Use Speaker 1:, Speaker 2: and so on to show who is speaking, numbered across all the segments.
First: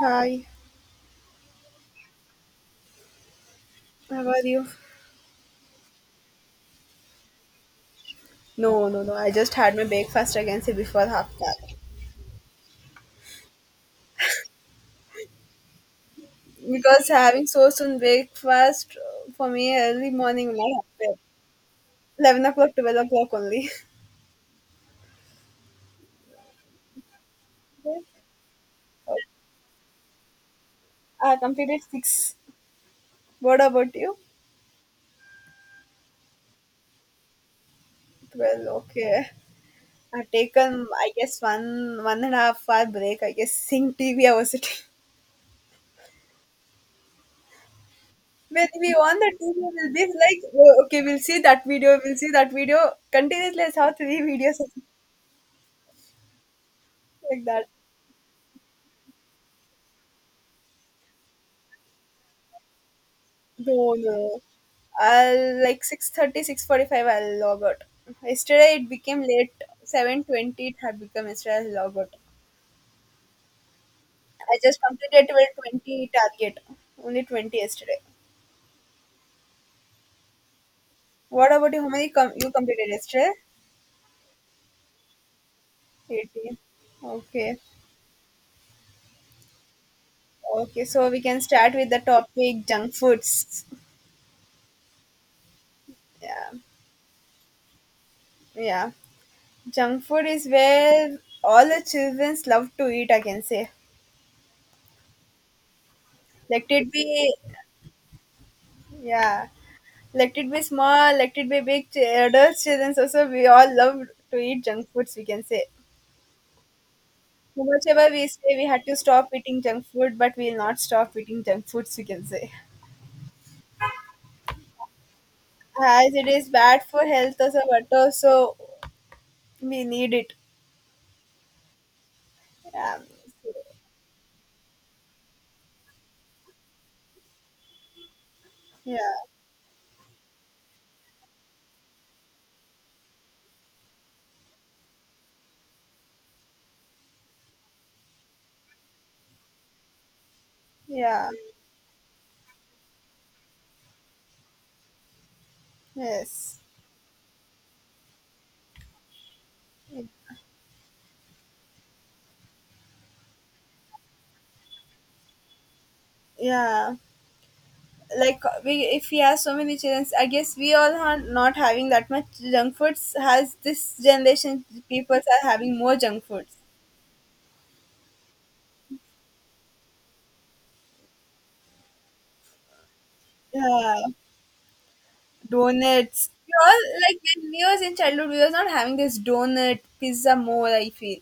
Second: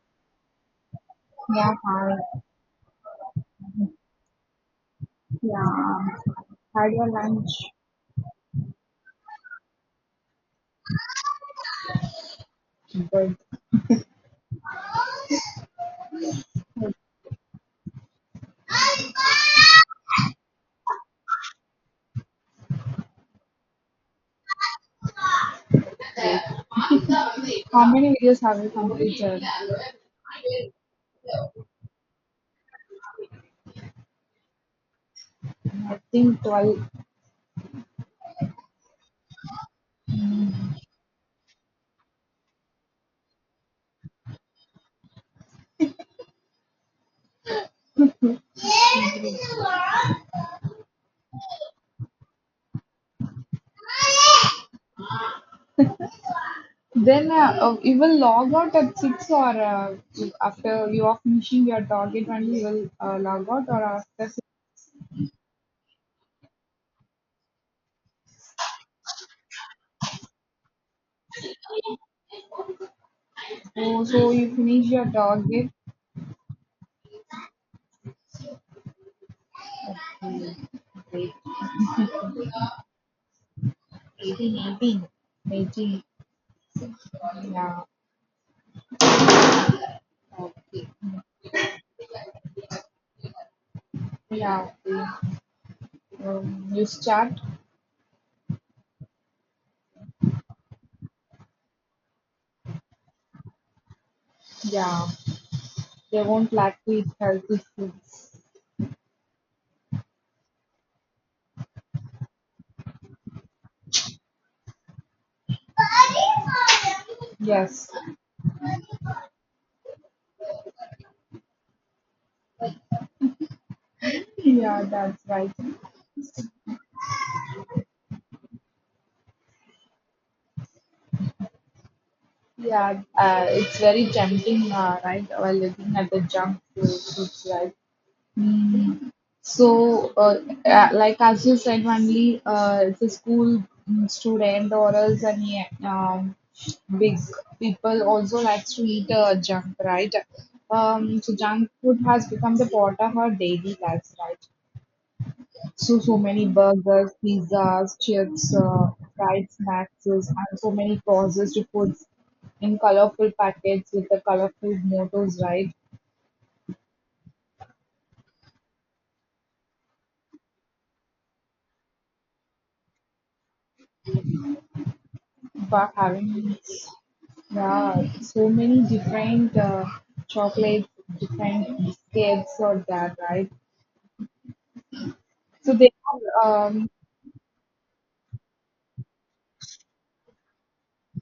Speaker 1: Hi,
Speaker 2: Yeah, hi.
Speaker 1: how are you?
Speaker 2: Yeah, had your lunch.
Speaker 1: No, no, no. I just had my breakfast again say before half past. Because having so soon breakfast for me early morning will not happen. 11 o'clock, 12 o'clock only.
Speaker 2: Great. How many
Speaker 1: Okay.
Speaker 2: videos have you completed?
Speaker 1: I completed six. What about you?
Speaker 2: I think 12.
Speaker 1: 12. Okay. I've taken one and a half hour break. I guess seeing TV I was sitting. When we on the TV, will be like, oh, okay, we'll see that video, we'll see that video continuously. I saw three videos
Speaker 2: Then uh,
Speaker 1: like that.
Speaker 2: uh, you will log out at 6 or after you are finishing your target only you will log out or
Speaker 1: No,
Speaker 2: after 6.
Speaker 1: no. I'll like 6:30, 6:45. I'll log out. Yesterday it became late. 7:20 it had become yesterday I'll log out.
Speaker 2: Oh, so you
Speaker 1: I just
Speaker 2: finish your
Speaker 1: completed
Speaker 2: target.
Speaker 1: 12:20 target. Only 20 yesterday.
Speaker 2: Mm, wait,
Speaker 1: What about you? How many you completed yesterday?
Speaker 2: 18, 18. Eighteen.
Speaker 1: 18. Okay.
Speaker 2: Yeah.
Speaker 1: Okay,
Speaker 2: Okay.
Speaker 1: so we can start with the topic junk foods.
Speaker 2: Yeah. Okay.
Speaker 1: Yeah.
Speaker 2: You start.
Speaker 1: Yeah. Junk food is where all the children love to eat, I can say.
Speaker 2: Yeah. They won't
Speaker 1: Let
Speaker 2: like to
Speaker 1: it
Speaker 2: eat
Speaker 1: be,
Speaker 2: healthy foods.
Speaker 1: yeah. Let it be small, let it be big. Adult children also, we all love to eat junk foods, we can say. So much
Speaker 2: Yes.
Speaker 1: ever we say we had to stop eating junk food, but we'll not stop eating junk foods, we can say.
Speaker 2: Yeah, that's right.
Speaker 1: As it is bad for health also, but also we need it. Yeah,
Speaker 2: Yeah, it's very tempting, right? While looking at the junk food, it's like. Mm.
Speaker 1: yeah,
Speaker 2: So like as you said, only it's a school mm, student or else any big people also likes to eat junk, right? Um,
Speaker 1: yeah,
Speaker 2: so junk food has become the part of our daily lives, right? So many
Speaker 1: yes.
Speaker 2: burgers, pizzas, chips, fried snacks, and so many processed foods in colorful packets with the colorful mottos, right?
Speaker 1: Yeah, like we if we have so many children, I guess we all are not having that much junk foods. Has this generation people are having
Speaker 2: For
Speaker 1: more junk
Speaker 2: having
Speaker 1: foods?
Speaker 2: yeah, so many different chocolates, different biscuits or that, right?
Speaker 1: Yeah,
Speaker 2: So they
Speaker 1: donuts. We
Speaker 2: are,
Speaker 1: all
Speaker 2: um,
Speaker 1: like when we was in childhood, we was not having this donut pizza more. I feel.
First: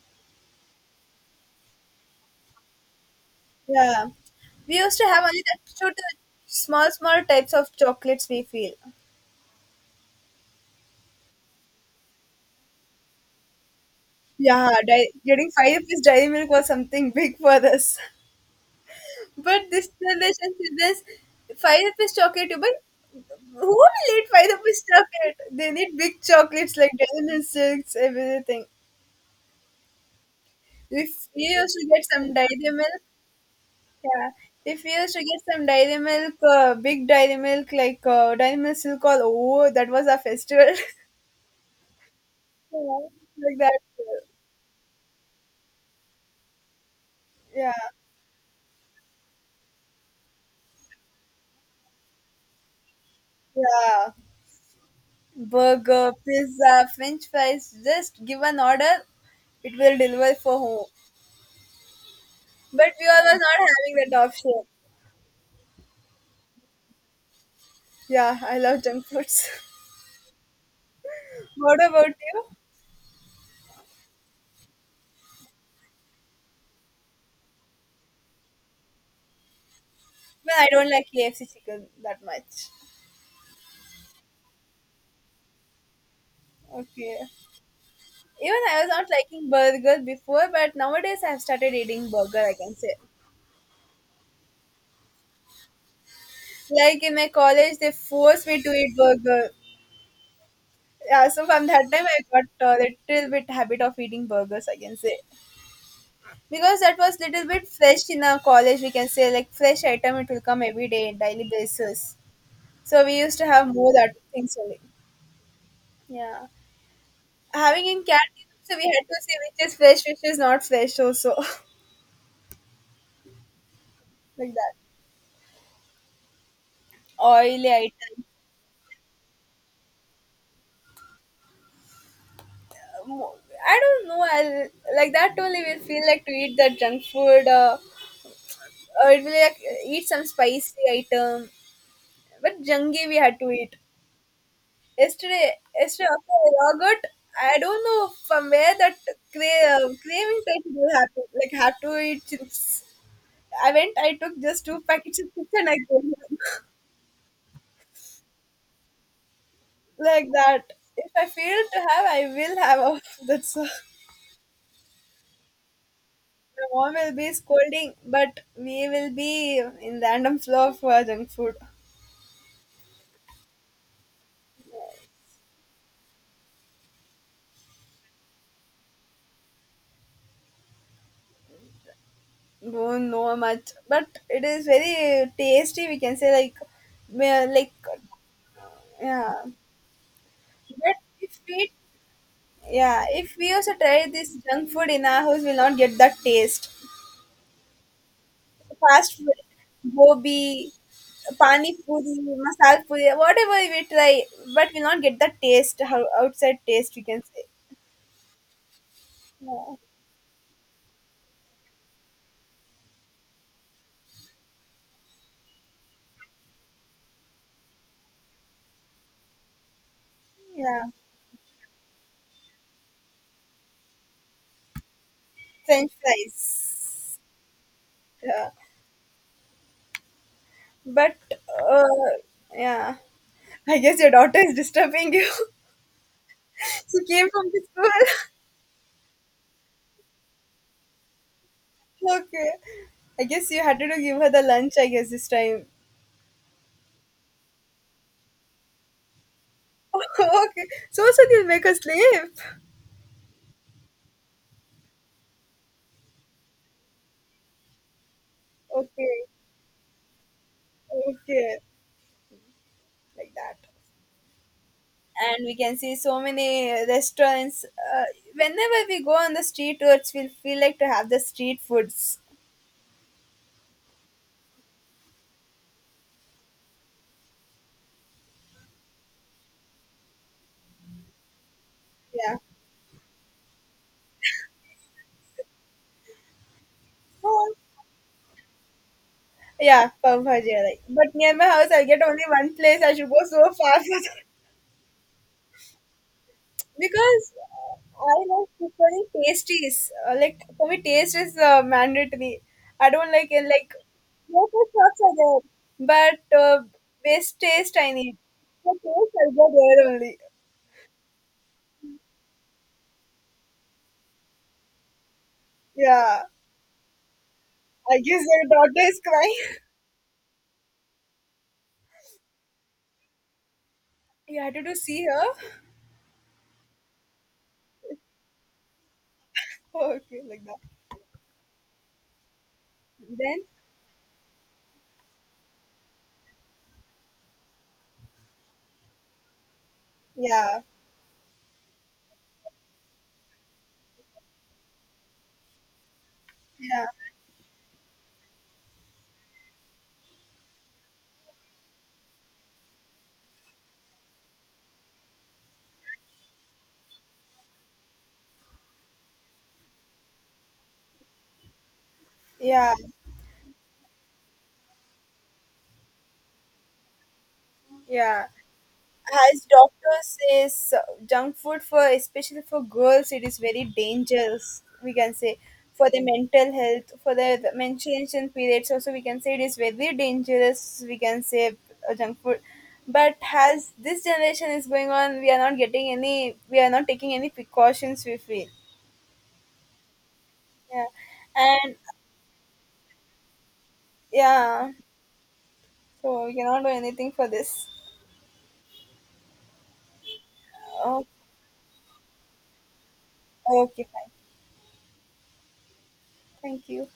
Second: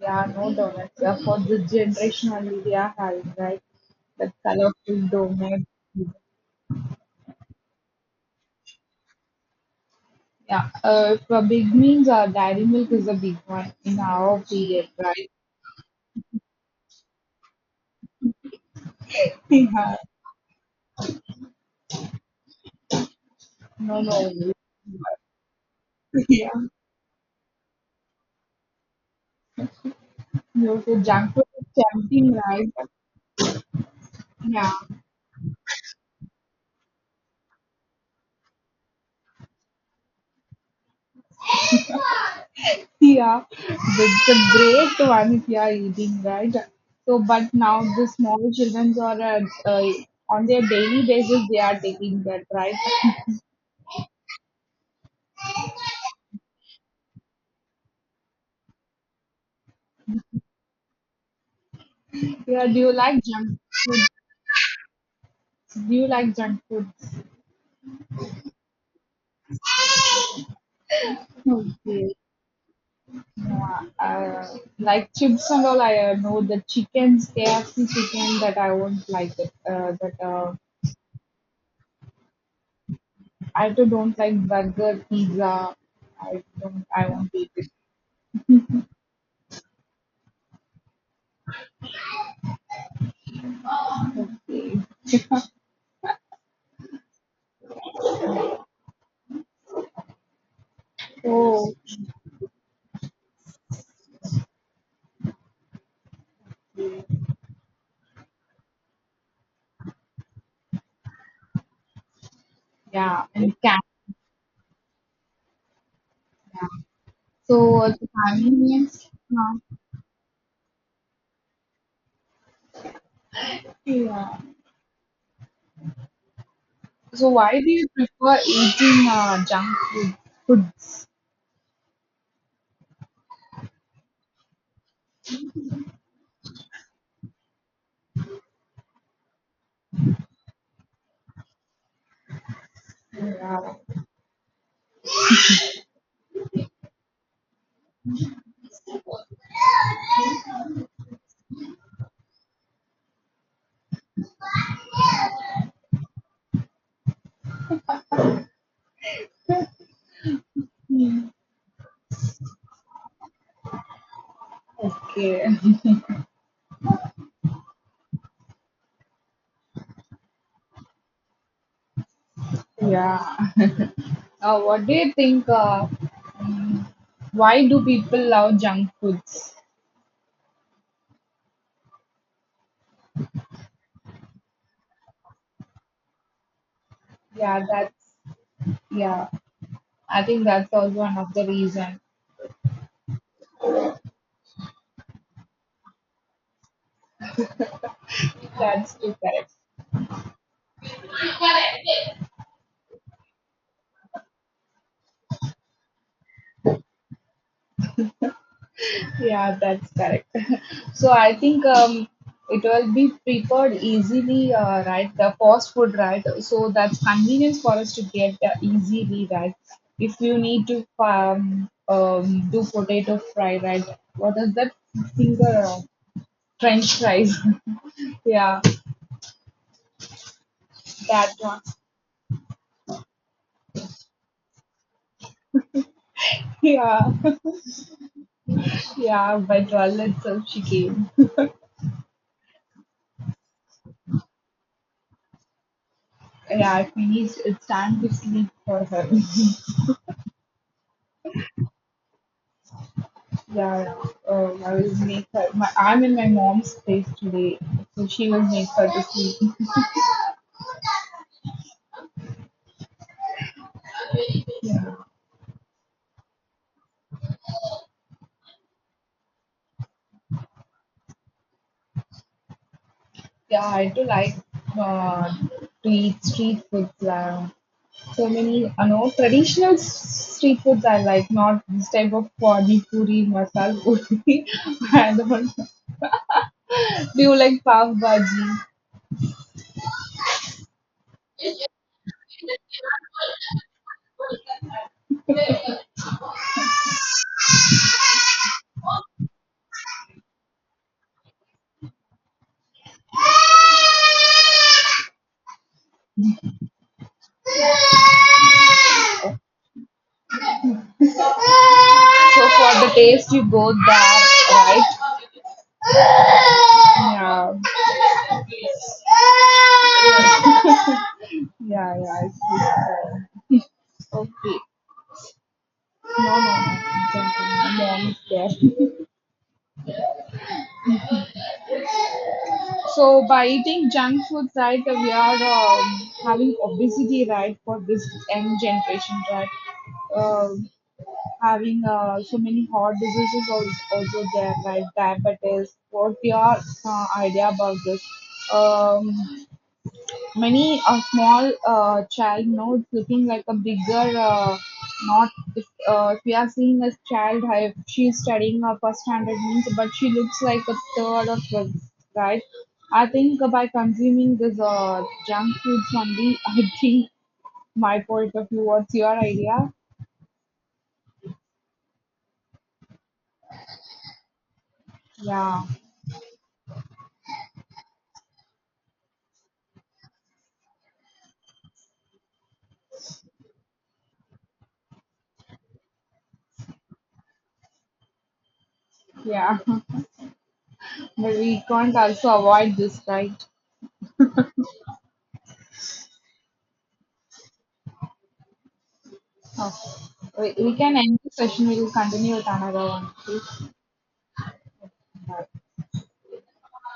Speaker 2: yeah, no donuts. Yeah, for this generation only, they are having, right?
Speaker 1: Yeah,
Speaker 2: That
Speaker 1: we used to
Speaker 2: colorful
Speaker 1: have only that
Speaker 2: donuts.
Speaker 1: two to small small types of chocolates. We feel.
Speaker 2: Yeah, if a big means dairy milk is a big one in our
Speaker 1: Yeah,
Speaker 2: period, right?
Speaker 1: getting five rupees dairy milk was something big for us. But this
Speaker 2: Yeah,
Speaker 1: generation said this five rupees chocolate. But who
Speaker 2: no, no.
Speaker 1: will eat five rupees chocolate? They need big
Speaker 2: Yeah,
Speaker 1: chocolates like dairy milk, silks, everything.
Speaker 2: no, the
Speaker 1: If
Speaker 2: junk food
Speaker 1: we
Speaker 2: is
Speaker 1: used to get
Speaker 2: tempting,
Speaker 1: some dairy
Speaker 2: right?
Speaker 1: milk. Yeah,
Speaker 2: Yeah,
Speaker 1: if we used to get some dairy milk, big dairy milk, like dairy milk silk all over, that was our festival. Yeah,
Speaker 2: yeah,
Speaker 1: like that.
Speaker 2: that's the great one if you are eating, right? So, but
Speaker 1: Yeah,
Speaker 2: now the small children are on their daily basis they are taking that, right?
Speaker 1: yeah. Burger, pizza, French fries. Just give an order, it will deliver for home.
Speaker 2: Yeah, do you
Speaker 1: But we
Speaker 2: like
Speaker 1: all are
Speaker 2: junk
Speaker 1: not having
Speaker 2: food?
Speaker 1: that option.
Speaker 2: Do you like junk food?
Speaker 1: Yeah, I love junk foods. What about
Speaker 2: Okay.
Speaker 1: you?
Speaker 2: Like chips and all, I know the chickens, KFC chicken, that I won't like it, that
Speaker 1: Well, I don't like KFC chicken that much.
Speaker 2: I too don't like burger, pizza. I don't, I
Speaker 1: Okay.
Speaker 2: won't eat it.
Speaker 1: Even I was not liking burger before, but nowadays I've started eating burger, I can say.
Speaker 2: Okay.
Speaker 1: Like in my college, they forced me to eat burger. Yeah, so from
Speaker 2: So
Speaker 1: that time I got a little bit habit of eating burgers, I can say. Because that was little bit fresh in our college, we can say, like fresh item, it will come every day, daily basis. So we
Speaker 2: yeah,
Speaker 1: used to
Speaker 2: and
Speaker 1: have
Speaker 2: cat,
Speaker 1: more that things only. Yeah.
Speaker 2: yeah. so
Speaker 1: Having
Speaker 2: uh,
Speaker 1: in
Speaker 2: the
Speaker 1: canteen,
Speaker 2: family
Speaker 1: so we had
Speaker 2: meals,
Speaker 1: to say which is
Speaker 2: uh,
Speaker 1: fresh, which is not fresh also.
Speaker 2: yeah.
Speaker 1: Like that.
Speaker 2: So why
Speaker 1: Oily
Speaker 2: do you
Speaker 1: item.
Speaker 2: prefer eating junk foods,
Speaker 1: mo- I don't know. I'll like that only will feel like to eat the junk food. Or it will like eat some spicy item. But jungi we had to eat yesterday. Yesterday after I log out, I don't know from where that craving type will happen. Like had to eat chips. I went. I took just two packets of chips and
Speaker 2: yeah?
Speaker 1: I came home. Like that. If I fail to have, I will have. That's all.
Speaker 2: Okay.
Speaker 1: The mom will be scolding, but we will be in random flow of junk food.
Speaker 2: Yeah. What do you think? Why do people love junk foods?
Speaker 1: Don't know much, but it is very tasty. We can say like, ma-
Speaker 2: Yeah,
Speaker 1: like,
Speaker 2: that's yeah.
Speaker 1: yeah.
Speaker 2: I think that's also
Speaker 1: But
Speaker 2: one of
Speaker 1: if
Speaker 2: the
Speaker 1: we,
Speaker 2: reason.
Speaker 1: yeah, if we also try this junk food in our house, we'll not get that taste.
Speaker 2: That's
Speaker 1: Fast
Speaker 2: too
Speaker 1: food,
Speaker 2: correct.
Speaker 1: gobi, pani puri, masala puri, whatever we try, but we'll not get that taste. How outside taste we can say.
Speaker 2: Yeah,
Speaker 1: Yeah,
Speaker 2: that's correct. So I think it will be prepared easily, right? The fast food, right? So that's convenience for us to get easily, right? If you need
Speaker 1: yeah.
Speaker 2: to do potato fry, right? What is that finger? Uh,
Speaker 1: French
Speaker 2: french
Speaker 1: fries.
Speaker 2: fries.
Speaker 1: Yeah,
Speaker 2: Yeah,
Speaker 1: but
Speaker 2: that one.
Speaker 1: uh, yeah, I guess your daughter is disturbing you.
Speaker 2: Yeah,
Speaker 1: She came from the school.
Speaker 2: yeah. By 12 itself, she came.
Speaker 1: Okay, I guess you had to give her the lunch. I guess this time.
Speaker 2: Yeah, it means it's time to sleep for her.
Speaker 1: Okay, so they'll make her sleep.
Speaker 2: Yeah, I was made cut. My, I'm in my mom's place today, so she was made cut this
Speaker 1: Okay,
Speaker 2: week.
Speaker 1: okay, like that.
Speaker 2: Yeah,
Speaker 1: And we can see so many restaurants. Whenever we go on the street tours, we'll feel like to have the street foods.
Speaker 2: yeah, I do like uh, to eat street foods. So many, I know traditional street foods I like, not this type of
Speaker 1: Yeah.
Speaker 2: pani puri, masala puri. I don't know. Do you
Speaker 1: Oh,
Speaker 2: like pav bhaji?
Speaker 1: yeah, pav bhaji. I like. But near my house, I get only one place. I should go so far for because I like preferring pastries. Like for me, taste is mandatory. I don't like it. Like local shops are there, but best taste I need. The taste I go there only.
Speaker 2: So for the taste, you go there, right?
Speaker 1: Yeah,
Speaker 2: Yeah.
Speaker 1: I guess your daughter is crying.
Speaker 2: Yeah, yeah. It's good.
Speaker 1: You had
Speaker 2: Okay.
Speaker 1: to do see her.
Speaker 2: No, no, no. Junk food. My mom is there.
Speaker 1: Okay, like that.
Speaker 2: So
Speaker 1: Then
Speaker 2: by eating junk food, right, we are having obesity, right, for this young generation, right. Uh,
Speaker 1: yeah,
Speaker 2: having so many heart diseases also, also there like diabetes. What your
Speaker 1: yeah,
Speaker 2: idea about this, um, many a small child now it's looking like a bigger, not if, if we are seeing a child, if she is studying her first standard means, but she looks like a third or fifth, right?
Speaker 1: yeah,
Speaker 2: I think by consuming this junk foods only. I think my
Speaker 1: yeah.
Speaker 2: point of view, what's your
Speaker 1: As
Speaker 2: idea?
Speaker 1: doctors says junk food for especially for girls it is very dangerous we can say,
Speaker 2: Yeah,
Speaker 1: for their mental health, for their menstruation periods also we can say it is very dangerous we can say. Junk food, but as this generation is going on we are not getting any, we are not taking any precautions we feel.
Speaker 2: yeah.
Speaker 1: Yeah,
Speaker 2: But we
Speaker 1: and
Speaker 2: can't also avoid this, right?
Speaker 1: yeah, so we cannot do anything for this.
Speaker 2: Oh, we can
Speaker 1: Oh,
Speaker 2: end the session. We will continue with another one, please.
Speaker 1: okay, fine. Thank you.